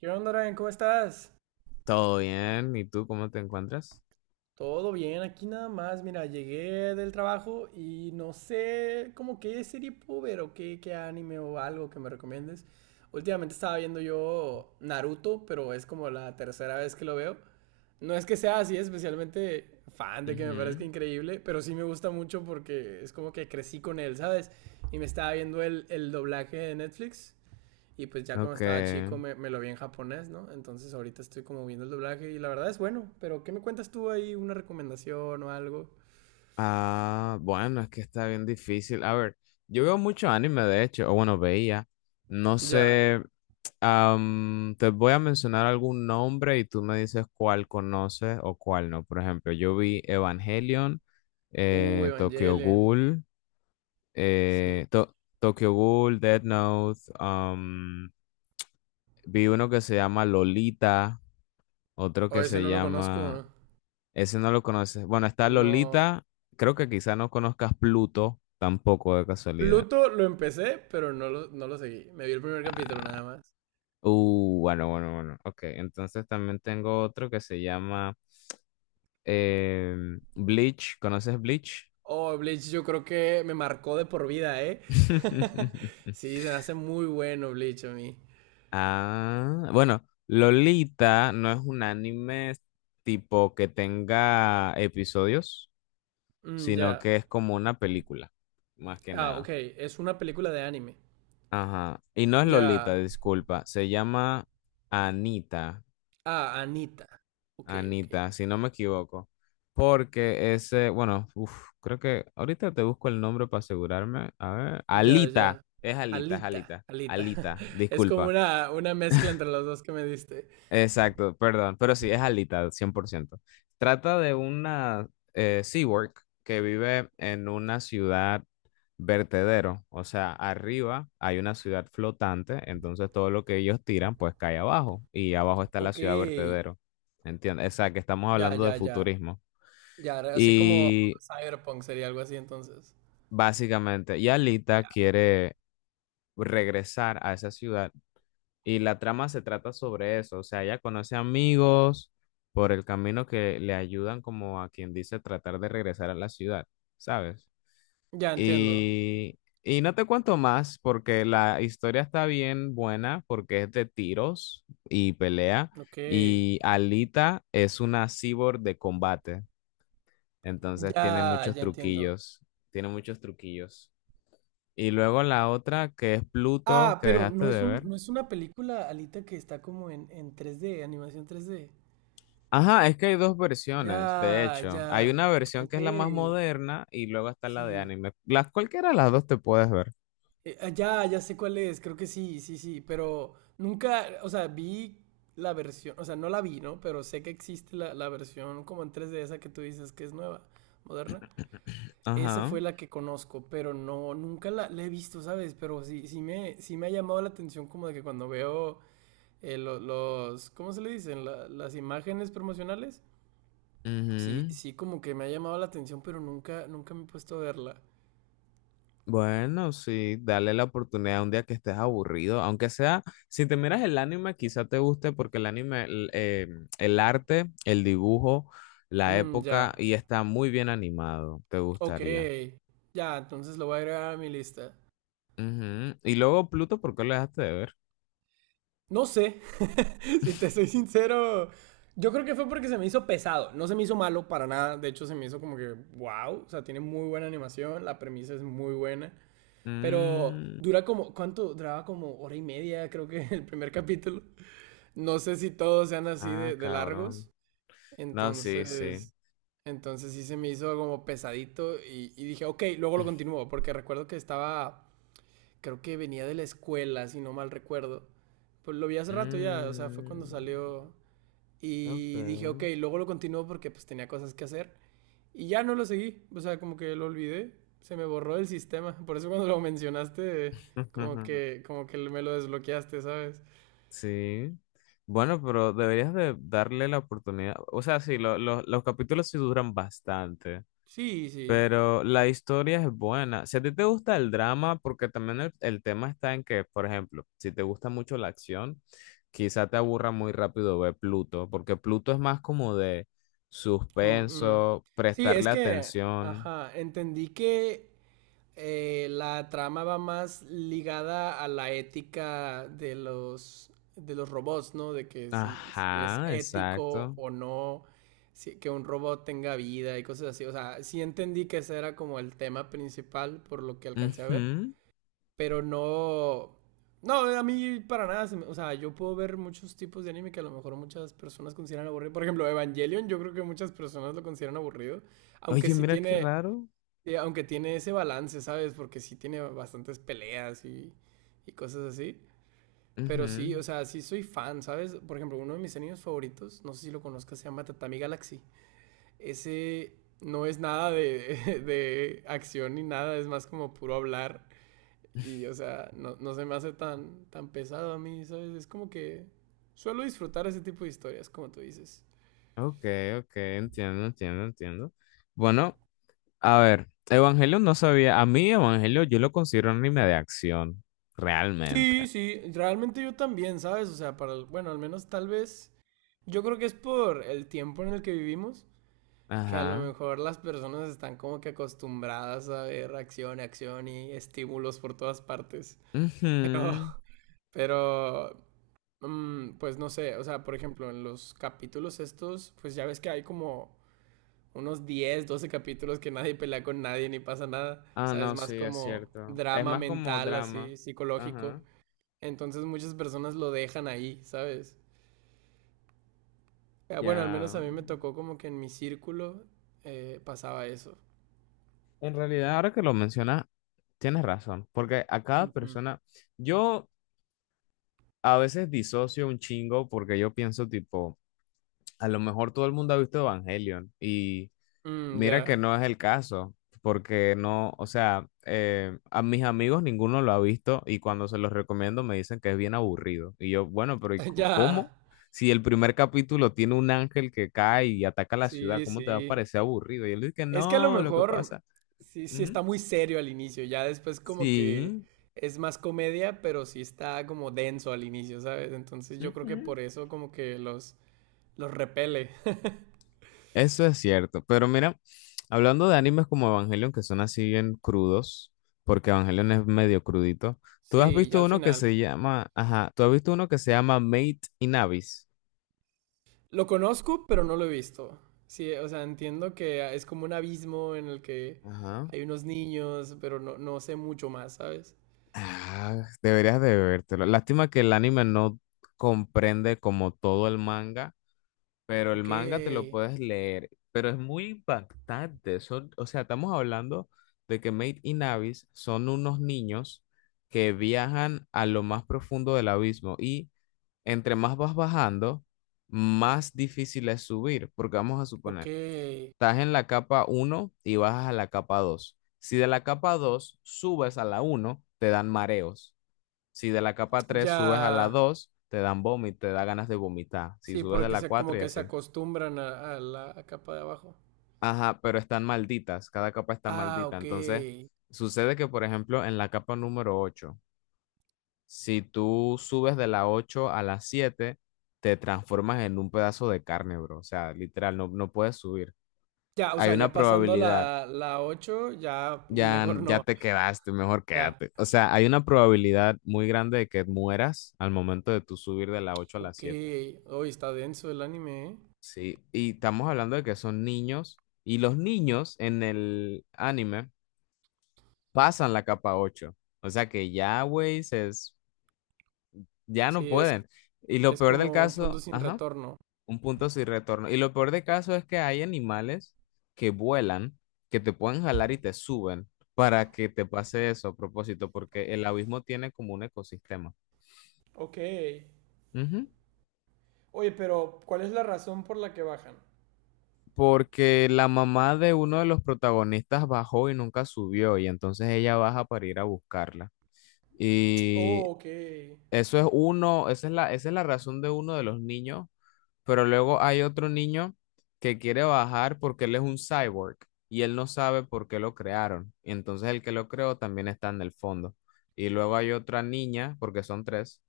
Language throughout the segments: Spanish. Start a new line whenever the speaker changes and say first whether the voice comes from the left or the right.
right: ¿Qué onda, Ryan? ¿Cómo estás?
left: Todo bien. ¿Y tú cómo te encuentras?
right: Todo bien, aquí nada más. Mira, llegué del trabajo y no sé como qué serie puedo ver o qué anime o algo que me recomiendes. Últimamente estaba viendo yo Naruto, pero es como la tercera vez que lo veo. No es que sea así especialmente fan de que me parezca
left: Ujú.
right: increíble, pero sí me gusta mucho porque es como que crecí con él, ¿sabes? Y me estaba viendo el doblaje de Netflix. Y pues ya cuando
left: Ok.
right: estaba chico lo vi en japonés, ¿no? Entonces ahorita estoy como viendo el doblaje y la verdad es bueno. Pero ¿qué me cuentas tú ahí? ¿Una recomendación o algo?
left: Ah, bueno, es que está bien difícil. A ver, yo veo mucho anime, de hecho, o bueno, veía. No
right: Ya.
left: sé, te voy a mencionar algún nombre y tú me dices cuál conoces o cuál no. Por ejemplo, yo vi Evangelion, Tokyo
right: Evangelion.
left: Ghoul,
right: Sí.
left: eh, To- Tokyo Ghoul, Death Note, vi uno que se llama Lolita, otro
right: O
left: que
right: ese
left: se
right: no lo conozco.
left: llama. Ese no lo conoces. Bueno, está
right: No.
left: Lolita. Creo que quizá no conozcas Pluto tampoco de casualidad.
right: Pluto lo empecé, pero no lo seguí. Me vi el primer capítulo nada
left: Ah,
right: más.
left: bueno, bueno, bueno. Ok, entonces también tengo otro que se llama eh, Bleach. ¿Conoces Bleach?
right: Oh, Bleach yo creo que me marcó de por vida, ¿eh? Sí, se me hace muy bueno Bleach a mí.
left: Ah, bueno, Lolita no es un anime tipo que tenga episodios,
right: Mm,
left: sino
right: ya.
left: que es como una película, más que
right: Ah, ok.
left: nada.
right: Es una película de anime.
left: Ajá. Y no es Lolita,
right: Ya.
left: disculpa. Se llama Anita.
right: Ah, Anita. Ok, ok.
left: Anita, si no me equivoco. Porque ese, bueno, uf, creo que ahorita te busco el nombre para asegurarme. A ver.
right: Ya,
left: Alita.
right: ya.
left: Es Alita, es
right: Alita,
left: Alita.
right: Alita.
left: Alita,
right: Es como
left: disculpa.
right: una mezcla entre los dos que me diste.
left: Exacto, perdón. Pero sí, es Alita, 100%. Trata de una Seawork que vive en una ciudad vertedero, o sea, arriba hay una ciudad flotante, entonces todo lo que ellos tiran pues cae abajo y abajo está la
right: Ok.
left: ciudad vertedero, ¿entiendes? O sea, que estamos
right: Ya,
left: hablando de
right: ya, ya.
left: futurismo.
right: Ya, así como
left: Y
right: Cyberpunk sería algo así entonces.
left: básicamente,
right: Ya,
left: Yalita quiere regresar a esa ciudad y la trama se trata sobre eso, o sea, ella conoce amigos por el camino que le ayudan como a quien dice tratar de regresar a la ciudad, ¿sabes?
right: ya entiendo.
left: Y, y no te cuento más porque la historia está bien buena porque es de tiros y pelea
right: Ok.
left: y Alita es una cyborg de combate, entonces tiene
right: Ya,
left: muchos
right: ya entiendo.
left: truquillos, tiene muchos truquillos. Y luego la otra que es Pluto
right: Ah,
left: que
right: pero
left: dejaste
right: no es
left: de
right: un,
left: ver.
right: no es una película, Alita, que está como en 3D, animación 3D.
left: Ajá, es que hay dos versiones, de
right: Ya,
left: hecho. Hay
right: ya.
left: una versión
right: Ok.
left: que es la más moderna y luego está la de
right: Sí.
left: anime. Las cualquiera de las dos te puedes ver.
right: Ya, ya sé cuál es, creo que sí, sí, sí, pero nunca, o sea, vi la versión, o sea, no la vi, ¿no? Pero sé que existe la versión como en tres d esa que tú dices que es nueva, moderna. Esa
left: Ajá.
right: fue la que conozco, pero no, nunca la he visto, ¿sabes? Pero sí, sí me ha llamado la atención como de que cuando veo los, ¿cómo se le dicen? Las imágenes promocionales, sí,
left: Ujú.
right: sí como que me ha llamado la atención, pero nunca, nunca me he puesto a verla.
left: Bueno, sí, dale la oportunidad un día que estés aburrido, aunque sea, si te miras el anime, quizá te guste porque el anime, el arte, el dibujo, la
right: Mm, ya.
left: época, y está muy bien animado, te
right: Ok,
left: gustaría.
right: ya, entonces lo voy a agregar a mi lista.
left: Ujú. Y luego Pluto, ¿por qué lo dejaste de ver?
right: No sé, si te soy sincero, yo creo que fue porque se me hizo pesado, no se me hizo malo para nada, de hecho se me hizo como que, wow, o sea, tiene muy buena animación, la premisa es muy buena, pero
left: Mm,
right: dura como, ¿cuánto? Duraba como hora y media, creo que el primer capítulo. No sé si todos sean así
left: ah,
right: de
left: cabrón.
right: largos,
left: No, sí, sí.
right: entonces... Entonces sí se me hizo como pesadito y dije, ok, luego lo continúo, porque recuerdo que estaba creo que venía de la escuela, si no mal recuerdo. Pues lo vi hace rato ya, o sea, fue
left: Mm,
right: cuando salió y dije,
left: ok.
right: ok, luego lo continuo porque pues tenía cosas que hacer y ya no lo seguí, o sea, como que lo olvidé, se me borró del sistema, por eso cuando lo mencionaste, como que me lo desbloqueaste, ¿sabes?
left: Sí. Bueno, pero deberías de darle la oportunidad. O sea, sí, los capítulos sí duran bastante,
right: Sí, sí,
left: pero la historia es buena. Si a ti te gusta el drama, porque también el tema está en que, por ejemplo, si te gusta mucho la acción, quizá te aburra muy rápido ver Pluto, porque Pluto es más como de
right: como, mm.
left: suspenso,
right: Sí, es
left: prestarle
right: que,
left: atención.
right: ajá, entendí que la trama va más ligada a la ética de los robots, ¿no? De que si, si es
left: Ajá,
right: ético
left: exacto.
right: o no, que un robot tenga vida y cosas así. O sea, sí entendí que ese era como el tema principal por lo que alcancé a ver,
left: Ujú.
right: pero no... No, a mí para nada, o sea, yo puedo ver muchos tipos de anime que a lo mejor muchas personas consideran aburrido. Por ejemplo, Evangelion, yo creo que muchas personas lo consideran aburrido, aunque
left: Oye,
right: sí
left: mira qué
right: tiene.
left: raro.
right: Sí, aunque tiene ese balance, ¿sabes? Porque sí tiene bastantes peleas y cosas así. Pero sí,
left: Ujú.
right: o sea, sí soy fan, ¿sabes? Por ejemplo, uno de mis animes favoritos, no sé si lo conozcas, se llama Tatami Galaxy. Ese no es nada de, de acción ni nada, es más como puro hablar. Y, o sea, no, no se me hace tan pesado a mí, ¿sabes? Es como que suelo disfrutar ese tipo de historias, como tú dices.
left: Ok, ok, entiendo, entiendo, entiendo. Bueno, a ver, Evangelion no sabía, a mí Evangelion yo lo considero anime de acción, realmente.
right: Sí, sí, realmente yo también, ¿sabes? O sea, para, bueno, al menos tal vez yo creo que es por el tiempo en el que vivimos, que a lo
left: Ajá.
right: mejor las personas están como que acostumbradas a ver acción, acción y estímulos por todas partes. Pero,
left: Ujú.
right: pero, pues no sé, o sea, por ejemplo, en los capítulos estos, pues ya ves que hay como unos 10, 12 capítulos que nadie pelea con nadie ni pasa nada. O
left: Ah,
right: sea, es
left: no, sí,
right: más
left: es
right: como
left: cierto. Es
right: drama
left: más como
right: mental,
left: drama.
right: así, psicológico.
left: Ajá.
right: Entonces muchas personas lo dejan ahí, ¿sabes? Ah, bueno, al menos a
left: Ya,
right: mí me tocó como que en mi círculo pasaba eso.
left: en realidad, ahora que lo mencionas, tienes razón, porque a cada
right: Ujú.
left: persona, yo a veces disocio un chingo porque yo pienso tipo, a lo mejor todo el mundo ha visto Evangelion y.
right: Mm,
left: Mira
right: ya,
left: que no es el caso, porque no, o sea, a mis amigos ninguno lo ha visto y cuando se los recomiendo me dicen que es bien aburrido. Y yo, bueno, pero ¿y
right: ya.
left: cómo? Si el primer capítulo tiene un ángel que cae y ataca la ciudad,
right: Sí,
left: ¿cómo te va a
right: sí.
left: parecer aburrido? Y él dice que
right: Es que a lo
left: no, lo que
right: mejor
left: pasa.
right: sí, sí
left: Ujú,
right: está muy serio al inicio, ya después como que
left: sí.
right: es más comedia, pero sí está como denso al inicio, ¿sabes? Entonces yo creo que por eso como que los repele.
left: Eso es cierto, pero mira, hablando de animes como Evangelion, que son así bien crudos, porque Evangelion es medio crudito, ¿tú has
right: Sí, ya
left: visto
right: al
left: uno que
right: final.
left: se llama, ajá, tú has visto uno que se llama Mate in Abyss?
right: Lo conozco, pero no lo he visto. Sí, o sea, entiendo que es como un abismo en el que
left: Ajá.
right: hay unos niños, pero no, no sé mucho más, ¿sabes?
left: Ah, deberías de vértelo. Lástima que el anime no comprende como todo el manga. Pero el
right: Ok,
left: manga te lo puedes leer, pero es muy impactante. Son, o sea, estamos hablando de que Maid y Navis son unos niños que viajan a lo más profundo del abismo y entre más vas bajando, más difícil es subir, porque vamos a suponer,
right: ok.
left: estás en la capa uno y bajas a la capa 2. Si de la capa 2 subes a la uno te dan mareos. Si de la capa tres subes a la
right: Ya.
left: 2 te dan vómito, te da ganas de vomitar. Si
right: Sí,
left: subes de
right: porque
left: la
right: se,
left: 4
right: como
left: y
right: que se
left: así.
right: acostumbran a la capa de abajo.
left: Ajá, pero están malditas, cada capa está
right: Ah,
left: maldita.
right: ok.
left: Entonces, sucede que, por ejemplo, en la capa número 8, si tú subes de la 8 a la 7, te transformas en un pedazo de carne, bro. O sea, literal, no, no puedes subir.
right: Ya, o
left: Hay
right: sea,
left: una
right: ya pasando
left: probabilidad,
right: la 8, ya
left: ya,
right: mejor
left: ya
right: no.
left: te quedaste, mejor
right: Ya.
left: quédate. O sea, hay una probabilidad muy grande de que mueras al momento de tú subir de la 8 a la
right: Ok.
left: 7.
right: Hoy está denso el anime, ¿eh?
left: Sí, y estamos hablando de que son niños, y los niños en el anime pasan la capa ocho. O sea que ya, güey, ya no
right: Sí,
left: pueden. Y lo
right: es
left: peor del
right: como un punto
left: caso,
right: sin
left: ajá,
right: retorno.
left: un punto sin retorno. Y lo peor del caso es que hay animales que vuelan, que te pueden jalar y te suben para que te pase eso a propósito, porque el abismo tiene como un ecosistema.
right: Ok.
left: Ujú.
right: Oye, pero ¿cuál es la razón por la que bajan?
left: Porque la mamá de uno de los protagonistas bajó y nunca subió, y entonces ella baja para ir a buscarla. Y
right: Oh, ok.
left: eso es uno, esa es la razón de uno de los niños. Pero luego hay otro niño que quiere bajar porque él es un cyborg y él no sabe por qué lo crearon. Y entonces el que lo creó también está en el fondo. Y luego hay otra niña, porque son tres,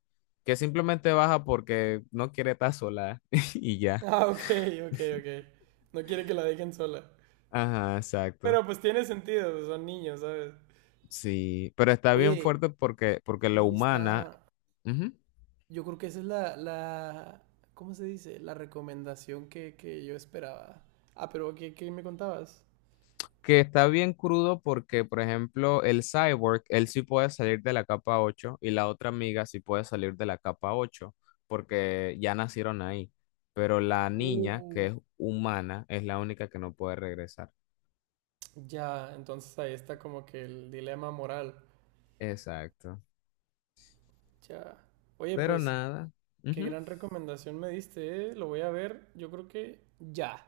left: que simplemente baja porque no quiere estar sola y ya.
right: Ah, ok, ok, ok. No quiere que la dejen sola.
left: Ajá, exacto.
right: Pero pues tiene sentido, pues, son niños, ¿sabes?
left: Sí, pero está bien
right: Oye,
left: fuerte porque, la
right: sí
left: humana.
right: está.
left: Ujú.
right: Yo creo que esa es la, la... ¿Cómo se dice? La recomendación que yo esperaba. Ah, pero qué me contabas?
left: Que está bien crudo porque, por ejemplo, el Cyborg, él sí puede salir de la capa ocho y la otra amiga sí puede salir de la capa 8 porque ya nacieron ahí. Pero la niña, que
right: Uh,
left: es humana, es la única que no puede regresar.
right: ya, entonces ahí está como que el dilema moral.
left: Exacto.
right: Ya. Oye,
left: Pero
right: pues,
left: nada.
right: qué
left: Ujú.
right: gran recomendación me diste, ¿eh? Lo voy a ver, yo creo que ya.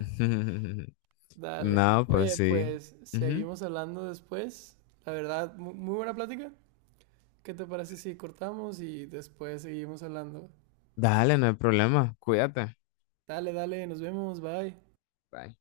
right: Dale.
left: No, pues
right: Oye,
left: sí.
right: pues
left: Ujú.
right: seguimos hablando después. La verdad, muy buena plática. ¿Qué te parece si cortamos y después seguimos hablando?
left: Dale, no hay problema. Cuídate.
right: Dale, dale, nos vemos, bye.
left: Bye.